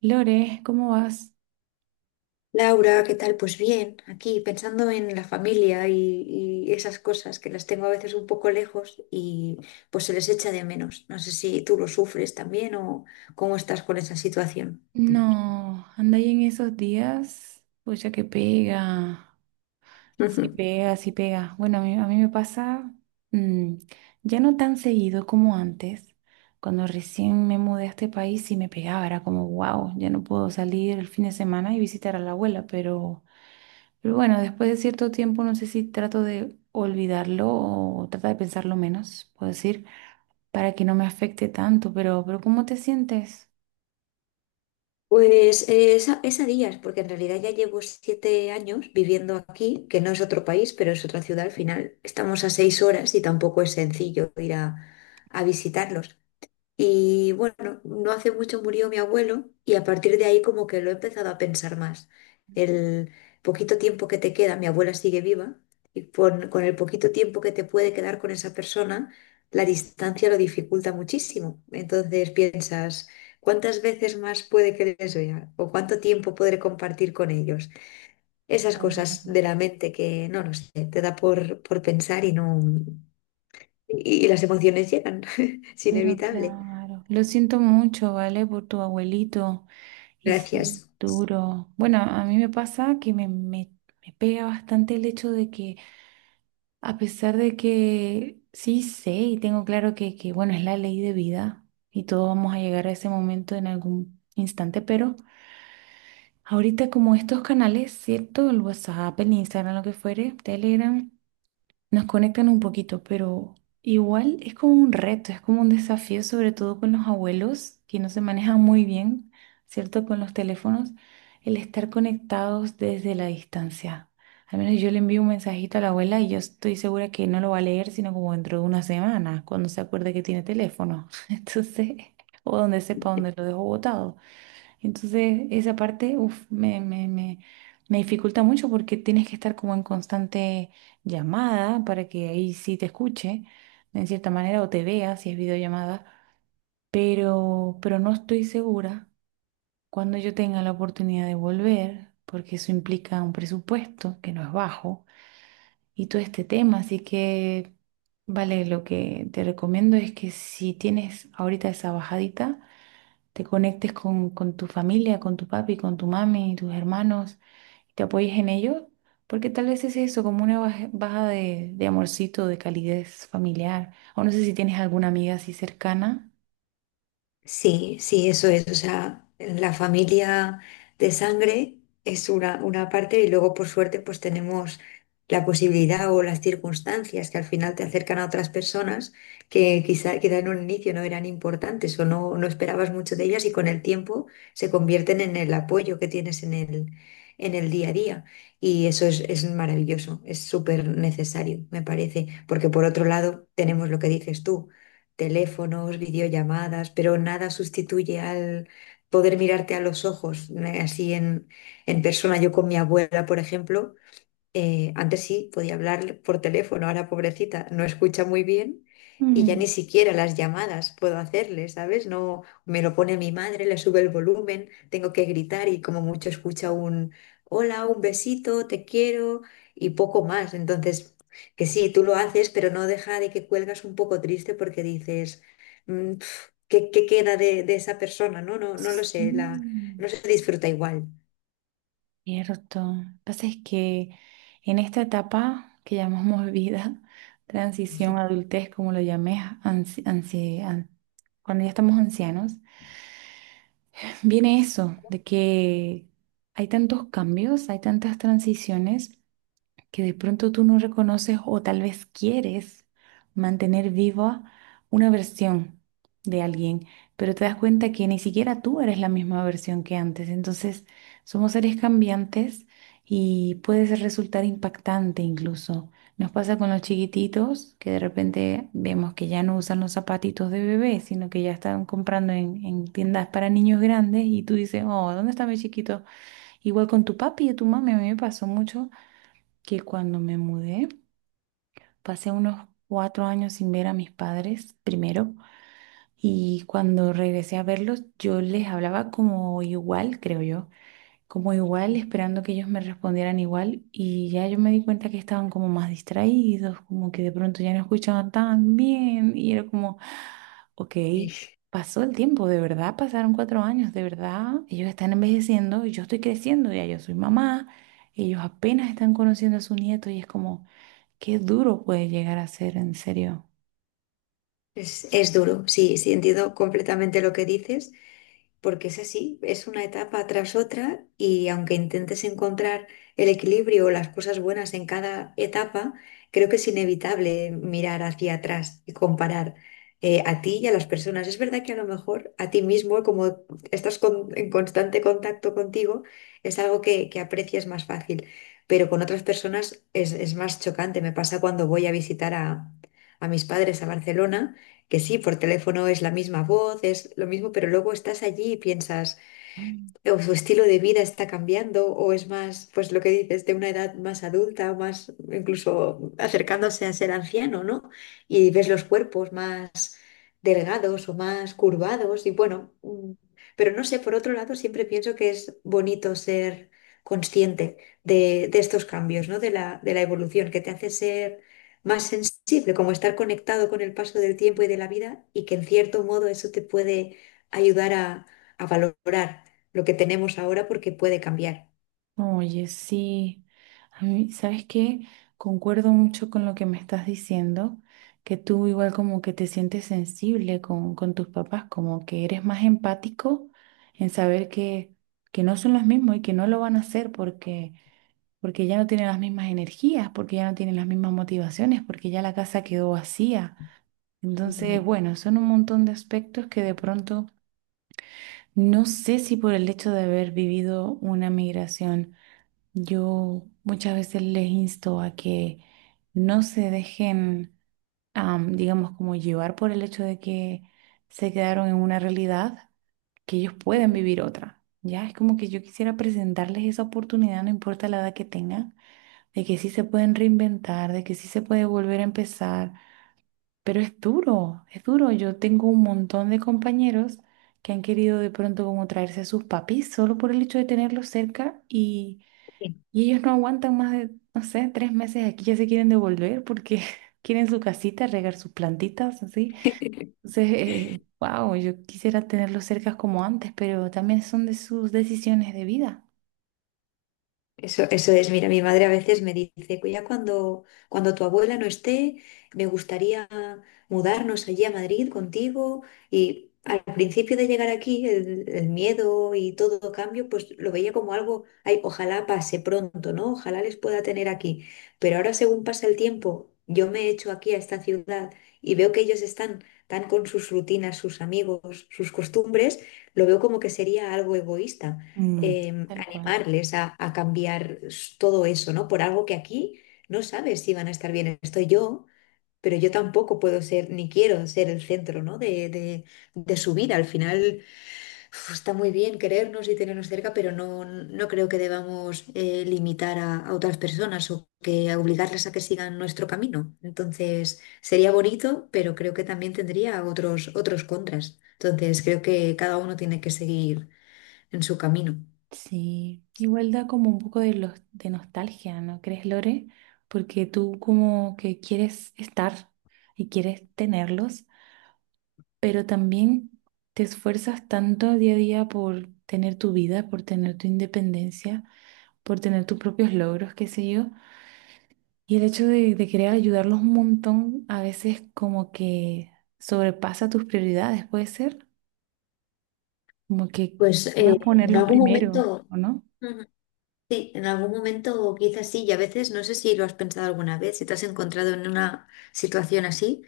Lore, ¿cómo vas? Laura, ¿qué tal? Pues bien, aquí pensando en la familia y esas cosas que las tengo a veces un poco lejos y pues se les echa de menos. No sé si tú lo sufres también o cómo estás con esa situación. No, anda ahí en esos días. Pucha que pega. Sí pega, sí pega. Bueno, a mí me pasa mm, ya no tan seguido como antes. Cuando recién me mudé a este país sí me pegaba, era como, wow, ya no puedo salir el fin de semana y visitar a la abuela, pero bueno, después de cierto tiempo no sé si trato de olvidarlo o tratar de pensarlo menos, puedo decir, para que no me afecte tanto, pero ¿cómo te sientes? Pues es a días, porque en realidad ya llevo 7 años viviendo aquí, que no es otro país, pero es otra ciudad al final. Estamos a 6 horas y tampoco es sencillo a visitarlos. Y bueno, no hace mucho murió mi abuelo y a partir de ahí como que lo he empezado a pensar más. El poquito tiempo que te queda, mi abuela sigue viva, y con el poquito tiempo que te puede quedar con esa persona, la distancia lo dificulta muchísimo. Entonces piensas, ¿cuántas veces más puede que les vea? ¿O cuánto tiempo podré compartir con ellos? Esas cosas de Mm. la mente que, no lo sé, te da por pensar y no... Y las emociones llegan, es Pero inevitable. claro, lo siento mucho, ¿vale? Por tu abuelito. Y sí, Gracias. duro. Bueno, a mí me pasa me pega bastante el hecho de que, a pesar de que sí sé y tengo claro que, bueno, es la ley de vida y todos vamos a llegar a ese momento en algún instante, pero ahorita como estos canales, ¿cierto? El WhatsApp, el Instagram, lo que fuere, Telegram. Nos conectan un poquito, pero igual es como un reto, es como un desafío, sobre todo con los abuelos que no se manejan muy bien, ¿cierto? Con los teléfonos, el estar conectados desde la distancia. Al menos yo le envío un mensajito a la abuela y yo estoy segura que no lo va a leer, sino como dentro de una semana, cuando se acuerde que tiene teléfono. Entonces, o donde sepa dónde lo dejo botado. Entonces, esa parte, uf, me dificulta mucho porque tienes que estar como en constante llamada para que ahí sí te escuche, en cierta manera, o te vea si es videollamada, pero no estoy segura cuando yo tenga la oportunidad de volver, porque eso implica un presupuesto que no es bajo y todo este tema, así que, vale, lo que te recomiendo es que si tienes ahorita esa bajadita, te conectes con tu familia, con tu papi, con tu mami, tus hermanos, y te apoyes en ellos, porque tal vez es eso, como una baja, baja de amorcito, de calidez familiar. O no sé si tienes alguna amiga así cercana. Sí, sí, eso es. O sea, la familia de sangre es una parte y luego por suerte pues tenemos la posibilidad o las circunstancias que al final te acercan a otras personas que quizá en un inicio no eran importantes o no, no esperabas mucho de ellas y con el tiempo se convierten en el apoyo que tienes en el día a día. Y eso es maravilloso, es súper necesario, me parece, porque por otro lado tenemos lo que dices tú teléfonos, videollamadas, pero nada sustituye al poder mirarte a los ojos, así en persona. Yo con mi abuela, por ejemplo, antes sí podía hablar por teléfono, ahora pobrecita no escucha muy bien y ya ni Mm, siquiera las llamadas puedo hacerle, ¿sabes? No me lo pone mi madre, le sube el volumen, tengo que gritar y como mucho escucha un hola, un besito, te quiero y poco más. Entonces, que sí, tú lo haces, pero no deja de que cuelgas un poco triste porque dices, "Mm, pf, qué queda de esa persona? No, no, no lo sé, la, sí, no se disfruta igual." cierto. Lo que pasa es que en esta etapa que llamamos vida, transición, adultez, como lo llamé, ansi- ansi- an- cuando ya estamos ancianos, viene eso, de que hay tantos cambios, hay tantas transiciones que de pronto tú no reconoces o tal vez quieres mantener viva una versión de alguien, pero te das cuenta que ni siquiera tú eres la misma versión que antes. Entonces, somos seres cambiantes y resultar impactante incluso. Nos pasa con los chiquititos que de repente vemos que ya no usan los zapatitos de bebé, sino que ya están comprando en tiendas para niños grandes y tú dices, oh, ¿dónde está mi chiquito? Igual con tu papi y tu mami, a mí me pasó mucho que cuando me mudé, pasé unos cuatro años sin ver a mis padres primero y cuando regresé a verlos, yo les hablaba como igual, creo yo, como igual, esperando que ellos me respondieran igual y ya yo me di cuenta que estaban como más distraídos, como que de pronto ya no escuchaban tan bien y era como, ok. Pasó el tiempo, de verdad pasaron cuatro años, de verdad ellos están envejeciendo y yo estoy creciendo, ya yo soy mamá, ellos apenas están conociendo a su nieto y es como, qué duro puede llegar a ser, en serio. Es duro, sí, sí, entiendo completamente lo que dices, porque es así, es una etapa tras otra y aunque intentes encontrar el equilibrio o las cosas buenas en cada etapa, creo que es inevitable mirar hacia atrás y comparar a ti y a las personas. Es verdad que a lo mejor a ti mismo, como estás en constante contacto contigo, es algo que aprecias más fácil, pero con otras personas es más chocante. Me pasa cuando voy a visitar a mis padres a Barcelona que sí, por teléfono es la misma voz, es lo mismo, pero luego estás allí y piensas Mm. o su estilo de vida está cambiando o es más, pues lo que dices, de una edad más adulta o más incluso acercándose a ser anciano, ¿no? Y ves los cuerpos más delgados o más curvados y bueno, pero no sé, por otro lado siempre pienso que es bonito ser consciente de estos cambios, ¿no? De de la evolución que te hace ser más sensible, como estar conectado con el paso del tiempo y de la vida y que en cierto modo eso te puede ayudar a valorar lo que tenemos ahora porque puede cambiar. Oye, sí. A mí, ¿sabes qué? Concuerdo mucho con lo que me estás diciendo, que tú igual como que te sientes sensible con tus papás, como que eres más empático en saber que no son los mismos y que no lo van a hacer porque ya no tienen las mismas energías, porque ya no tienen las mismas motivaciones, porque ya la casa quedó vacía. Ujú. Entonces, bueno, son un montón de aspectos que de pronto no sé si por el hecho de haber vivido una migración, yo muchas veces les insto a que no se dejen, digamos, como llevar por el hecho de que se quedaron en una realidad, que ellos pueden Ujú. vivir otra. Ya es como que yo quisiera presentarles esa oportunidad, no importa la edad que tengan, de que sí se pueden reinventar, de que sí se puede volver a empezar pero es duro, es duro. Yo tengo un montón de compañeros que han querido de pronto como traerse a sus papis solo por el hecho de tenerlos cerca y ellos no aguantan más de, no sé, tres meses aquí, ya se quieren devolver porque quieren su casita, regar sus plantitas, así. Entonces, wow, yo quisiera tenerlos cerca como antes, pero también son de sus decisiones de vida. Eso es, mira, mi madre a veces me dice, ya cuando tu abuela no esté, me gustaría mudarnos allí a Madrid contigo. Y al principio de llegar aquí, el miedo y todo cambio, pues lo veía como algo, ay, ojalá pase pronto, ¿no? Ojalá les pueda tener aquí. Pero ahora, según pasa el tiempo, yo me echo aquí a esta ciudad y veo que ellos están tan con sus rutinas, sus amigos, sus costumbres, lo veo como que sería algo egoísta Mm, tal cual. animarles a cambiar todo eso, ¿no? Por algo que aquí no sabes si van a estar bien. Estoy yo, pero yo tampoco puedo ser, ni quiero ser el centro, ¿no? De su vida. Al final, uf, está muy bien querernos y tenernos cerca, pero no, no creo que debamos limitar a otras personas o que a obligarles a que sigan nuestro camino. Entonces, sería bonito, pero creo que también tendría otros, otros contras. Entonces, creo que cada uno tiene que seguir en su camino. Sí, igual da como un poco de, los, de nostalgia, ¿no crees, Lore? Porque tú como que quieres estar y quieres tenerlos, pero también te esfuerzas tanto día a día por tener tu vida, por tener tu independencia, por tener tus propios logros, qué sé yo. Y el hecho de querer ayudarlos un montón a veces como que sobrepasa tus prioridades, puede ser, como que Pues quieras en ponerlos algún primero, momento, ¿o no? ujú, sí, en algún momento quizás sí, y a veces no sé si lo has pensado alguna vez, si te has encontrado en una situación así,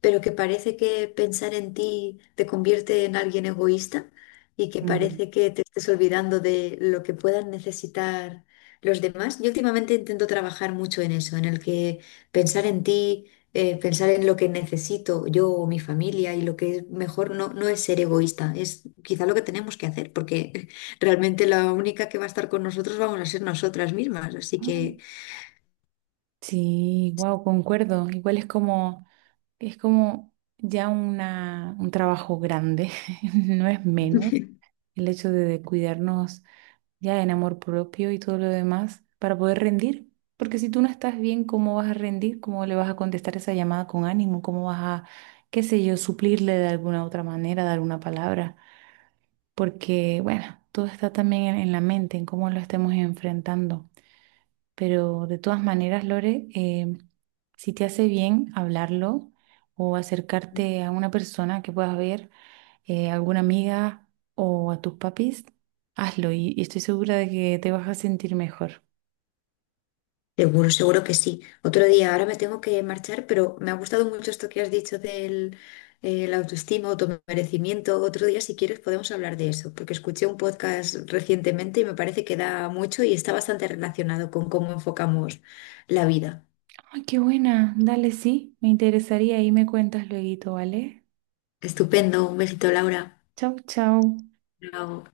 pero que parece que pensar en ti te convierte en alguien egoísta y que Mm. parece que te estés olvidando de lo que puedan necesitar los demás. Yo últimamente intento trabajar mucho en eso, en el que pensar en ti, pensar en lo que necesito yo o mi familia y lo que es mejor no, no es ser egoísta, es quizá lo que tenemos que hacer, porque realmente la única que va a estar con nosotros vamos a ser nosotras mismas, así que Sí, wow, concuerdo. Igual es como ya una, un trabajo grande, no es menos el hecho de cuidarnos ya en amor propio y todo lo demás para poder rendir. Porque si tú no estás bien, ¿cómo vas a rendir? ¿Cómo le vas a contestar esa llamada con ánimo? ¿Cómo vas a, qué sé yo, suplirle de alguna otra manera, dar una palabra? Porque, bueno, todo está también en la mente, en cómo lo estemos enfrentando. Pero de todas maneras, Lore, si te hace bien hablarlo o acercarte a una persona que puedas ver, alguna amiga o a tus papis, hazlo y estoy segura de que te vas a sentir mejor. seguro, seguro que sí. Otro día, ahora me tengo que marchar, pero me ha gustado mucho esto que has dicho del la autoestima, automerecimiento. Otro día, si quieres, podemos hablar de eso, porque escuché un podcast recientemente y me parece que da mucho y está bastante relacionado con cómo enfocamos la vida. ¡Ay, qué buena! Dale, sí, me interesaría y me cuentas luego, ¿vale? Estupendo, un besito, Laura. Chau, chau. Chao.